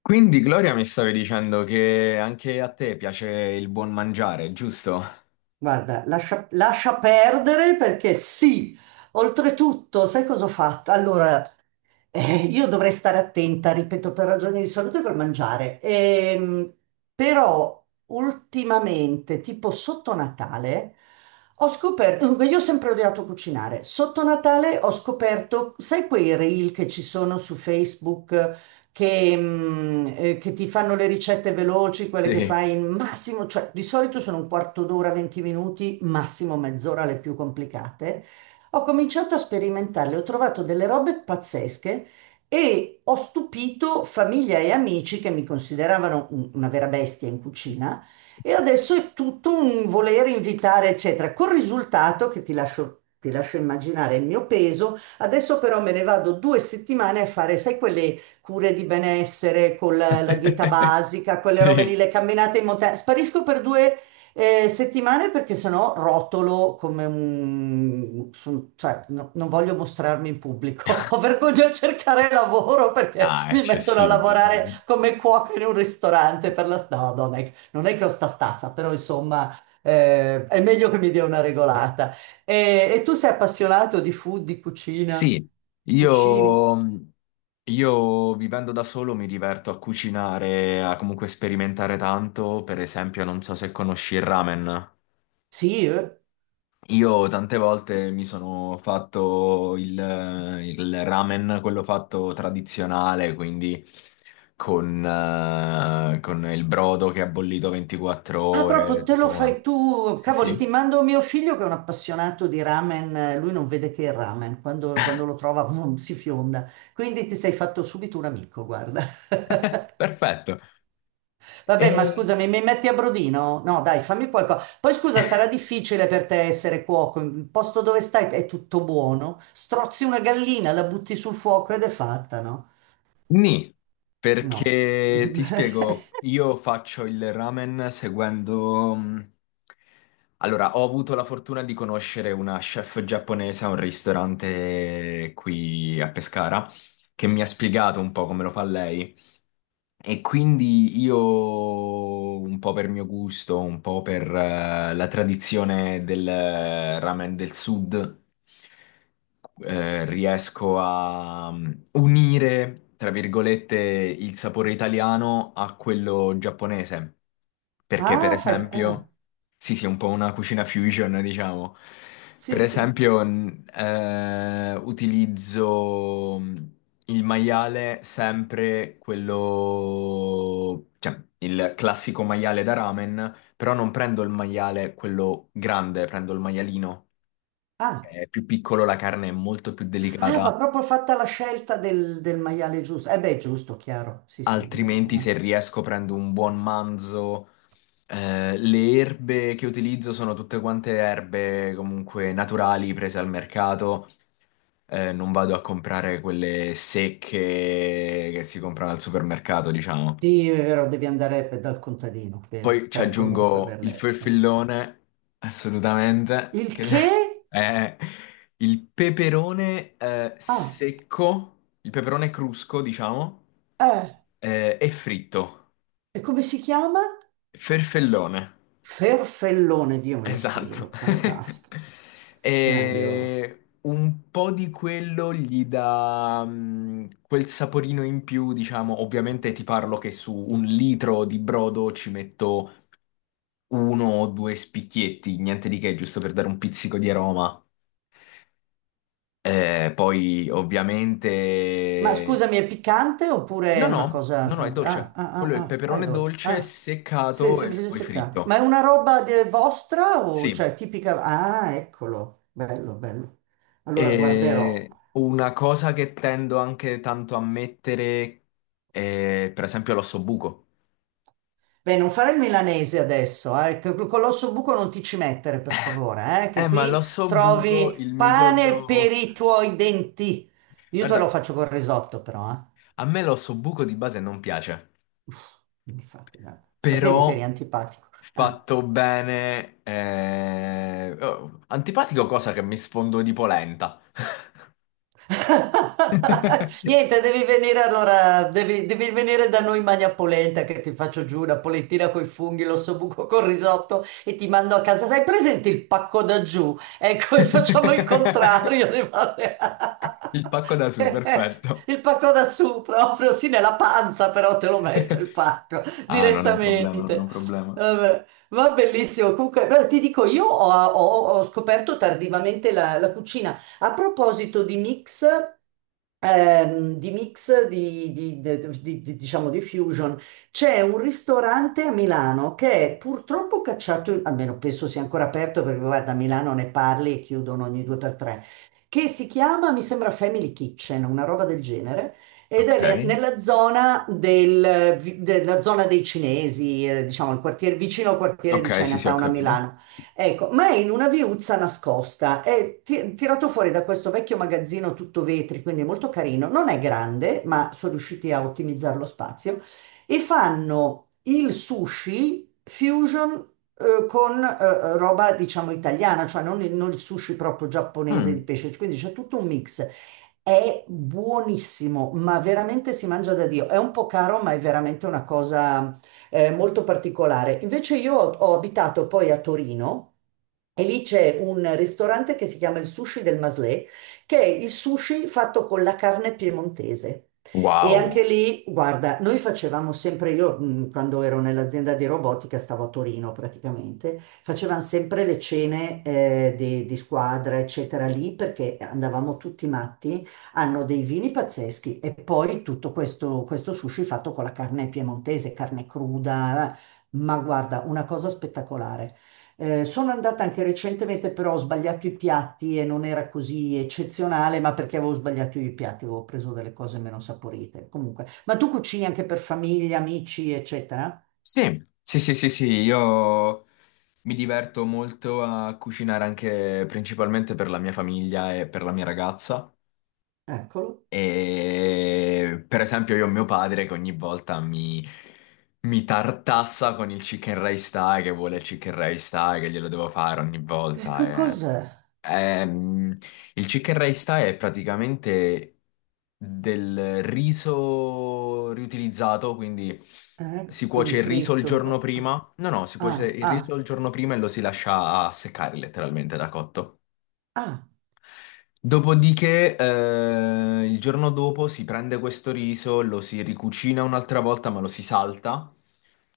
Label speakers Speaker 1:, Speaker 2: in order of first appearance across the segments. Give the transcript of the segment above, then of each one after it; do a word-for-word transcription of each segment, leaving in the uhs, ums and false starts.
Speaker 1: Quindi Gloria mi stavi dicendo che anche a te piace il buon mangiare, giusto?
Speaker 2: Guarda, lascia, lascia perdere perché sì, oltretutto, sai cosa ho fatto? Allora, eh, io dovrei stare attenta, ripeto, per ragioni di salute col mangiare. Ehm, però ultimamente, tipo sotto Natale, ho scoperto, dunque io ho sempre odiato cucinare, sotto Natale ho scoperto, sai quei reel che ci sono su Facebook? che, mm, eh, che ti fanno le ricette veloci, quelle che
Speaker 1: Sì.
Speaker 2: fai in massimo, cioè di solito sono un quarto d'ora, venti minuti, massimo mezz'ora le più complicate. Ho cominciato a sperimentarle, ho trovato delle robe pazzesche e ho stupito famiglia e amici che mi consideravano un- una vera bestia in cucina. E adesso è tutto un volere invitare, eccetera, col risultato che ti lascio, ti lascio immaginare il mio peso. Adesso però me ne vado due settimane a fare, sai, quelle cure di benessere, con la, la dieta basica, quelle robe lì,
Speaker 1: Sì.
Speaker 2: le camminate in montagna. Sparisco per due eh, settimane perché sennò rotolo come un... son- cioè, no- non voglio mostrarmi in pubblico. Ho vergogna a cercare lavoro perché
Speaker 1: Ah,
Speaker 2: mi mettono a
Speaker 1: eccessivo,
Speaker 2: lavorare
Speaker 1: dai.
Speaker 2: come cuoca in un ristorante per la strada. non è, non è che ho sta stazza, però insomma... eh, è meglio che mi dia una regolata. E, e tu sei appassionato di food, di cucina?
Speaker 1: Sì,
Speaker 2: Cucini?
Speaker 1: io, io vivendo da solo mi diverto a cucinare, a comunque sperimentare tanto. Per esempio, non so se conosci il ramen.
Speaker 2: Sì, eh.
Speaker 1: Io tante volte mi sono fatto il, il ramen, quello fatto tradizionale, quindi con, eh, con il brodo che ha bollito 24
Speaker 2: Ah,
Speaker 1: ore,
Speaker 2: proprio te lo
Speaker 1: tutto
Speaker 2: fai
Speaker 1: quanto.
Speaker 2: tu,
Speaker 1: Sì,
Speaker 2: cavoli, ti
Speaker 1: sì,
Speaker 2: mando mio figlio che è un appassionato di ramen, eh, lui non vede che il ramen, quando, quando lo trova vum, si fionda, quindi ti sei fatto subito un amico, guarda.
Speaker 1: perfetto.
Speaker 2: Vabbè, ma scusami, mi metti a brodino? No, dai, fammi qualcosa. Poi scusa, sarà difficile per te essere cuoco, il posto dove stai è tutto buono, strozzi una gallina, la butti sul fuoco ed è fatta, no?
Speaker 1: Nì,
Speaker 2: No.
Speaker 1: perché ti spiego, io faccio il ramen seguendo... mh, allora, ho avuto la fortuna di conoscere una chef giapponese a un ristorante qui a Pescara che mi ha spiegato un po' come lo fa lei. E quindi io, un po' per mio gusto, un po' per eh, la tradizione del eh, ramen del sud, eh, riesco a mm, unire, tra virgolette, il sapore italiano a quello giapponese. Perché, per
Speaker 2: Ah, fai... ah,
Speaker 1: esempio, sì, sì, è un po' una cucina fusion, diciamo.
Speaker 2: sì,
Speaker 1: Per
Speaker 2: sì.
Speaker 1: esempio, n- eh, utilizzo mm, il maiale sempre quello, cioè il classico maiale da ramen, però non prendo il maiale quello grande, prendo il maialino, che
Speaker 2: Ah.
Speaker 1: è più piccolo, la carne è molto più
Speaker 2: Ah,
Speaker 1: delicata,
Speaker 2: va proprio fatta la scelta del, del maiale giusto. Eh beh, giusto, chiaro. Sì, sì. del-
Speaker 1: altrimenti se
Speaker 2: eh.
Speaker 1: riesco prendo un buon manzo. Eh, le erbe che utilizzo sono tutte quante erbe comunque naturali prese al mercato. Eh, non vado a comprare quelle secche che si comprano al supermercato, diciamo.
Speaker 2: Sì, è vero, devi andare pe- dal contadino, vero,
Speaker 1: Poi ci
Speaker 2: per comunque
Speaker 1: aggiungo il
Speaker 2: averle. Sì.
Speaker 1: ferfellone, assolutamente,
Speaker 2: Il
Speaker 1: che
Speaker 2: che?
Speaker 1: è il peperone eh,
Speaker 2: Ah,
Speaker 1: secco, il peperone crusco, diciamo,
Speaker 2: eh.
Speaker 1: eh, e fritto.
Speaker 2: E come si chiama?
Speaker 1: Ferfellone,
Speaker 2: Ferfellone, Dio me lo
Speaker 1: esatto.
Speaker 2: scrivo. Fantastico, grandioso.
Speaker 1: E un po' di quello gli dà mm, quel saporino in più, diciamo, ovviamente ti parlo che su un litro di brodo ci metto uno o due spicchietti, niente di che, giusto per dare un pizzico di aroma. Eh, poi
Speaker 2: Ma
Speaker 1: ovviamente...
Speaker 2: scusami, è piccante oppure
Speaker 1: No,
Speaker 2: è una
Speaker 1: no,
Speaker 2: cosa
Speaker 1: no, no, è
Speaker 2: tranquilla? Ah,
Speaker 1: dolce.
Speaker 2: ah, ah,
Speaker 1: Quello è il
Speaker 2: ah, ah, è
Speaker 1: peperone
Speaker 2: dolce.
Speaker 1: dolce
Speaker 2: Ah, sì,
Speaker 1: seccato e
Speaker 2: semplice
Speaker 1: poi
Speaker 2: seccato. Ma è
Speaker 1: fritto.
Speaker 2: una roba de- vostra o
Speaker 1: Sì.
Speaker 2: cioè tipica? Ah, eccolo, bello, bello. Allora guarderò.
Speaker 1: E una cosa che tendo anche tanto a mettere è per esempio l'ossobuco.
Speaker 2: Beh, non fare il milanese adesso, eh. che- Con l'osso buco non ti ci mettere, per favore, eh, che
Speaker 1: Eh, ma
Speaker 2: qui
Speaker 1: l'ossobuco,
Speaker 2: trovi
Speaker 1: il
Speaker 2: pane per
Speaker 1: midollo...
Speaker 2: i tuoi denti. Io te lo
Speaker 1: Guarda,
Speaker 2: faccio col risotto, però, eh.
Speaker 1: a me l'ossobuco di base non piace.
Speaker 2: Uff, non mi fate nada. Sapevo che eri
Speaker 1: Però
Speaker 2: antipatico. Eh.
Speaker 1: fatto bene. Eh, oh, antipatico cosa che mi sfondo di polenta.
Speaker 2: Niente, devi venire allora, devi, devi venire da noi in Magna Polenta che ti faccio giù una polentina coi funghi, l'ossobuco col risotto e ti mando a casa. Sai presente il pacco da giù? Ecco, facciamo il contrario. di fare-
Speaker 1: Il pacco da su, perfetto.
Speaker 2: Il pacco da su proprio, sì, nella panza però te lo metto il pacco
Speaker 1: Ah, non è un problema, non è un
Speaker 2: direttamente.
Speaker 1: problema.
Speaker 2: Vabbè. Va bellissimo, comunque beh, ti dico, io ho, ho- ho scoperto tardivamente la la cucina. A proposito di mix, ehm, di mix di, di- di- di- di- diciamo di fusion, c'è un ristorante a Milano che è purtroppo cacciato, almeno penso sia ancora aperto perché guarda, a Milano ne parli e chiudono ogni due per tre, che si chiama, mi sembra Family Kitchen, una roba del genere. Ed è
Speaker 1: Ok,
Speaker 2: le- nella zona, del, vi- della zona dei cinesi, eh, diciamo il quartiere, vicino al quartiere di
Speaker 1: ok, sì, sì, ho
Speaker 2: Chinatown a
Speaker 1: capito.
Speaker 2: Milano. Ecco, ma è in una viuzza nascosta, è ti- tirato fuori da questo vecchio magazzino tutto vetri, quindi è molto carino, non è grande, ma sono riusciti a ottimizzare lo spazio, e fanno il sushi fusion eh, con eh, roba, diciamo, italiana, cioè non il, non il sushi proprio giapponese di
Speaker 1: Mm.
Speaker 2: pesce, quindi c'è tutto un mix. È buonissimo, ma veramente si mangia da Dio. È un po' caro, ma è veramente una cosa eh, molto particolare. Invece io ho ho abitato poi a Torino. E lì c'è un ristorante che si chiama il Sushi del Maslé, che è il sushi fatto con la carne piemontese. E anche
Speaker 1: Wow.
Speaker 2: lì, guarda, noi facevamo sempre, io mh, quando ero nell'azienda di robotica, stavo a Torino praticamente, facevamo sempre le cene eh, di, di squadra, eccetera, lì perché andavamo tutti matti, hanno dei vini pazzeschi e poi tutto questo, questo sushi fatto con la carne piemontese, carne cruda, eh. Ma guarda, una cosa spettacolare. Eh, sono andata anche recentemente, però ho sbagliato i piatti e non era così eccezionale, ma perché avevo sbagliato i piatti, avevo preso delle cose meno saporite. Comunque, ma tu cucini anche per famiglia, amici, eccetera?
Speaker 1: Sì, sì, sì, sì, sì, io mi diverto molto a cucinare anche principalmente per la mia famiglia e per la mia ragazza.
Speaker 2: Eccolo.
Speaker 1: E per esempio io ho mio padre che ogni volta mi, mi tartassa con il chicken rice thai, che vuole il chicken rice thai, che glielo devo fare ogni
Speaker 2: E
Speaker 1: volta.
Speaker 2: che
Speaker 1: E-
Speaker 2: cos'è?
Speaker 1: Ehm, il chicken rice thai è praticamente del riso riutilizzato, quindi
Speaker 2: Eh,
Speaker 1: si
Speaker 2: Quindi
Speaker 1: cuoce il riso il
Speaker 2: fritto un
Speaker 1: giorno
Speaker 2: po'. Ah,
Speaker 1: prima. No, no, si cuoce
Speaker 2: ah,
Speaker 1: il riso il
Speaker 2: ah.
Speaker 1: giorno prima e lo si lascia seccare letteralmente da cotto.
Speaker 2: ah.
Speaker 1: Dopodiché, eh, il giorno dopo si prende questo riso, lo si ricucina un'altra volta, ma lo si salta.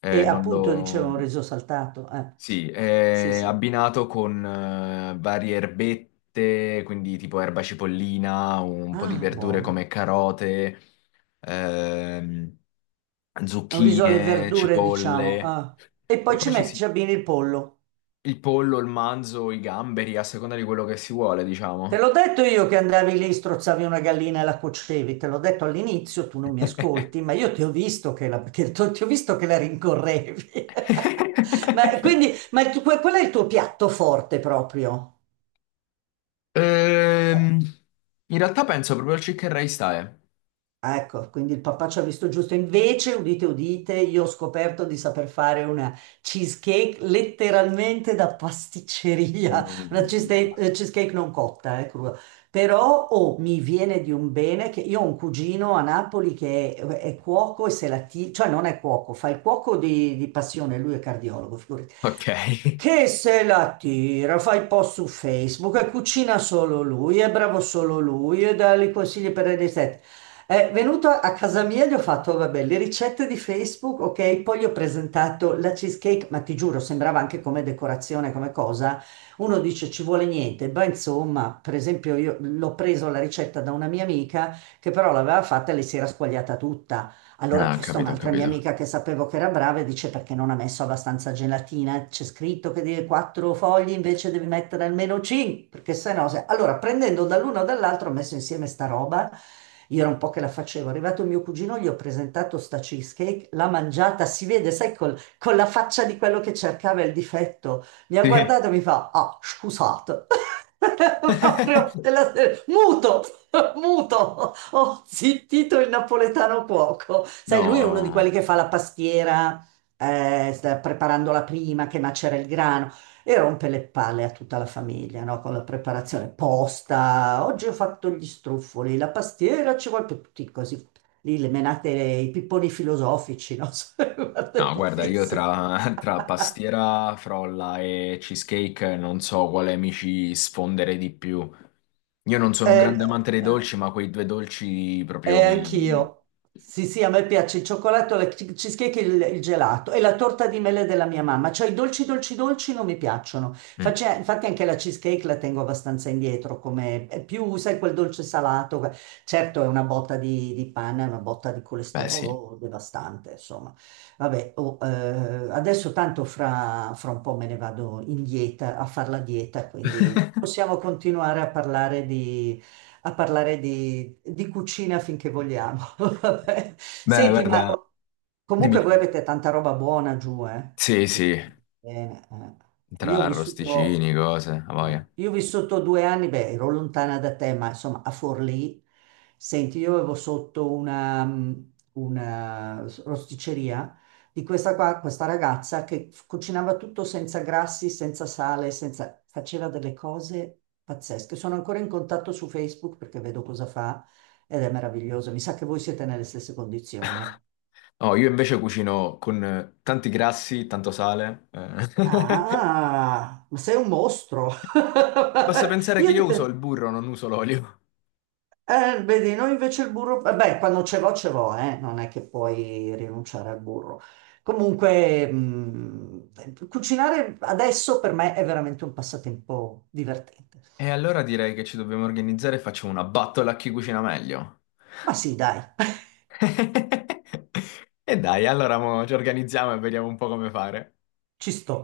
Speaker 1: Eh,
Speaker 2: E
Speaker 1: non
Speaker 2: appunto dicevo un
Speaker 1: lo...
Speaker 2: riso saltato. Eh,
Speaker 1: Sì,
Speaker 2: sì,
Speaker 1: è
Speaker 2: sì.
Speaker 1: abbinato con eh, varie erbette, quindi tipo erba cipollina, un po' di
Speaker 2: Ah,
Speaker 1: verdure
Speaker 2: buona.
Speaker 1: come carote, ehm,
Speaker 2: È un riso alle
Speaker 1: zucchine,
Speaker 2: verdure, diciamo.
Speaker 1: cipolle.
Speaker 2: Ah. E
Speaker 1: E
Speaker 2: poi ci
Speaker 1: poi ci
Speaker 2: metti,
Speaker 1: si...
Speaker 2: ci abbini il pollo.
Speaker 1: il pollo, il manzo, i gamberi, a seconda di quello che si vuole,
Speaker 2: Te
Speaker 1: diciamo.
Speaker 2: l'ho detto io che andavi lì, strozzavi una gallina e la cuocevi. Te l'ho detto all'inizio, tu non mi ascolti, ma io ti ho visto che la, che- ti ho visto che la rincorrevi. Ma quindi, ma il tu- que- quello è il tuo piatto forte proprio.
Speaker 1: Ehm,
Speaker 2: Eh,
Speaker 1: in realtà penso proprio al Chicken Rice Thai.
Speaker 2: Ecco, quindi il papà ci ha visto giusto. Invece, udite, udite, io ho scoperto di saper fare una cheesecake letteralmente da pasticceria, una
Speaker 1: Mm.
Speaker 2: cheesecake, eh, cheesecake non cotta, eh, crua. Però oh, mi viene di un bene che io ho un cugino a Napoli che è, è cuoco e se la tira, cioè non è cuoco, fa il cuoco di, di passione, lui è cardiologo, figurati.
Speaker 1: Ok.
Speaker 2: Che se la tira, fa i post su Facebook e cucina solo lui, è bravo solo lui e dà i consigli per le ricette. È venuto a a casa mia e gli ho fatto, vabbè, le ricette di Facebook, ok, poi gli ho presentato la cheesecake, ma ti giuro, sembrava anche come decorazione, come cosa. Uno dice ci vuole niente, beh, insomma, per esempio io l'ho preso la ricetta da una mia amica che però l'aveva fatta e le si era squagliata tutta. Allora ho
Speaker 1: Ah, ho
Speaker 2: chiesto a
Speaker 1: capito, ho
Speaker 2: un'altra mia
Speaker 1: capito.
Speaker 2: amica che sapevo che era brava e dice perché non ha messo abbastanza gelatina? C'è scritto che deve quattro fogli invece devi mettere almeno cinque, perché sennò se... Allora prendendo dall'uno o dall'altro ho messo insieme sta roba. Io era un po' che la facevo. È arrivato mio cugino, gli ho presentato sta cheesecake, l'ha mangiata, si vede, sai, col- con la faccia di quello che cercava il difetto. Mi ha
Speaker 1: Sì.
Speaker 2: guardato e mi fa, ah, scusate. Proprio della serie- muto, muto, ho zittito il napoletano cuoco. Sai, lui è uno di
Speaker 1: No,
Speaker 2: quelli che fa la pastiera, eh, sta preparando la prima, che macera il grano e rompe le palle a tutta la famiglia, no? Con la preparazione posta. Oggi ho fatto gli struffoli, la pastiera ci vuole per tutti così. Lì le menate, i pipponi filosofici, no? Guarda,
Speaker 1: no, guarda, io
Speaker 2: fisse.
Speaker 1: tra, tra pastiera, frolla e cheesecake non so quale mi ci sfondere di più. Io non sono un
Speaker 2: Eh,
Speaker 1: grande amante dei
Speaker 2: eh.
Speaker 1: dolci, ma quei due dolci
Speaker 2: Eh,
Speaker 1: proprio mi...
Speaker 2: anch'io. Sì, sì, a me piace il cioccolato, la che- cheesecake e il, il gelato e la torta di mele della mia mamma. Cioè i dolci, dolci, dolci non mi piacciono.
Speaker 1: Mm,
Speaker 2: Face- infatti anche la cheesecake la tengo abbastanza indietro, come è più, sai, quel dolce salato. que- Certo è una botta di, di pane, è una botta di
Speaker 1: beh, sì.
Speaker 2: colesterolo devastante, insomma. Vabbè, oh, eh, adesso tanto fra, fra un po' me ne vado in dieta, a fare la dieta, quindi possiamo continuare a parlare di a parlare di, di cucina finché vogliamo. Vabbè.
Speaker 1: Beh,
Speaker 2: Senti, ma
Speaker 1: guarda, dimmi,
Speaker 2: comunque voi
Speaker 1: dimmi.
Speaker 2: avete tanta roba buona giù, eh?
Speaker 1: Sì,
Speaker 2: Sì.
Speaker 1: sì,
Speaker 2: Bene, eh.
Speaker 1: tra
Speaker 2: Io ho vissuto...
Speaker 1: arrosticini, cose, a
Speaker 2: Eh,
Speaker 1: voglia.
Speaker 2: io ho vissuto due anni, beh, ero lontana da te, ma insomma a Forlì, senti, io avevo sotto una, mm, una s- rosticceria di questa, qua, questa ragazza che f- cucinava tutto senza grassi, senza sale, senza... faceva delle cose pazzesche. Sono ancora in contatto su Facebook perché vedo cosa fa ed è meraviglioso. Mi sa che voi siete nelle stesse condizioni, eh.
Speaker 1: Oh, io invece cucino con eh, tanti grassi, tanto sale. Eh.
Speaker 2: Ah, ma sei un mostro!
Speaker 1: Basta pensare che
Speaker 2: Io ti
Speaker 1: io uso il
Speaker 2: pe-
Speaker 1: burro, non uso l'olio.
Speaker 2: Eh, vedi, noi invece il burro, eh, beh, quando ce l'ho, ce l'ho, eh, non è che puoi rinunciare al burro. Comunque, mh, cucinare adesso per me è veramente un passatempo divertente.
Speaker 1: E allora direi che ci dobbiamo organizzare e facciamo una battola a chi cucina meglio.
Speaker 2: Ma sì, dai,
Speaker 1: E dai, allora mo ci organizziamo e vediamo un po' come fare.
Speaker 2: ci sto.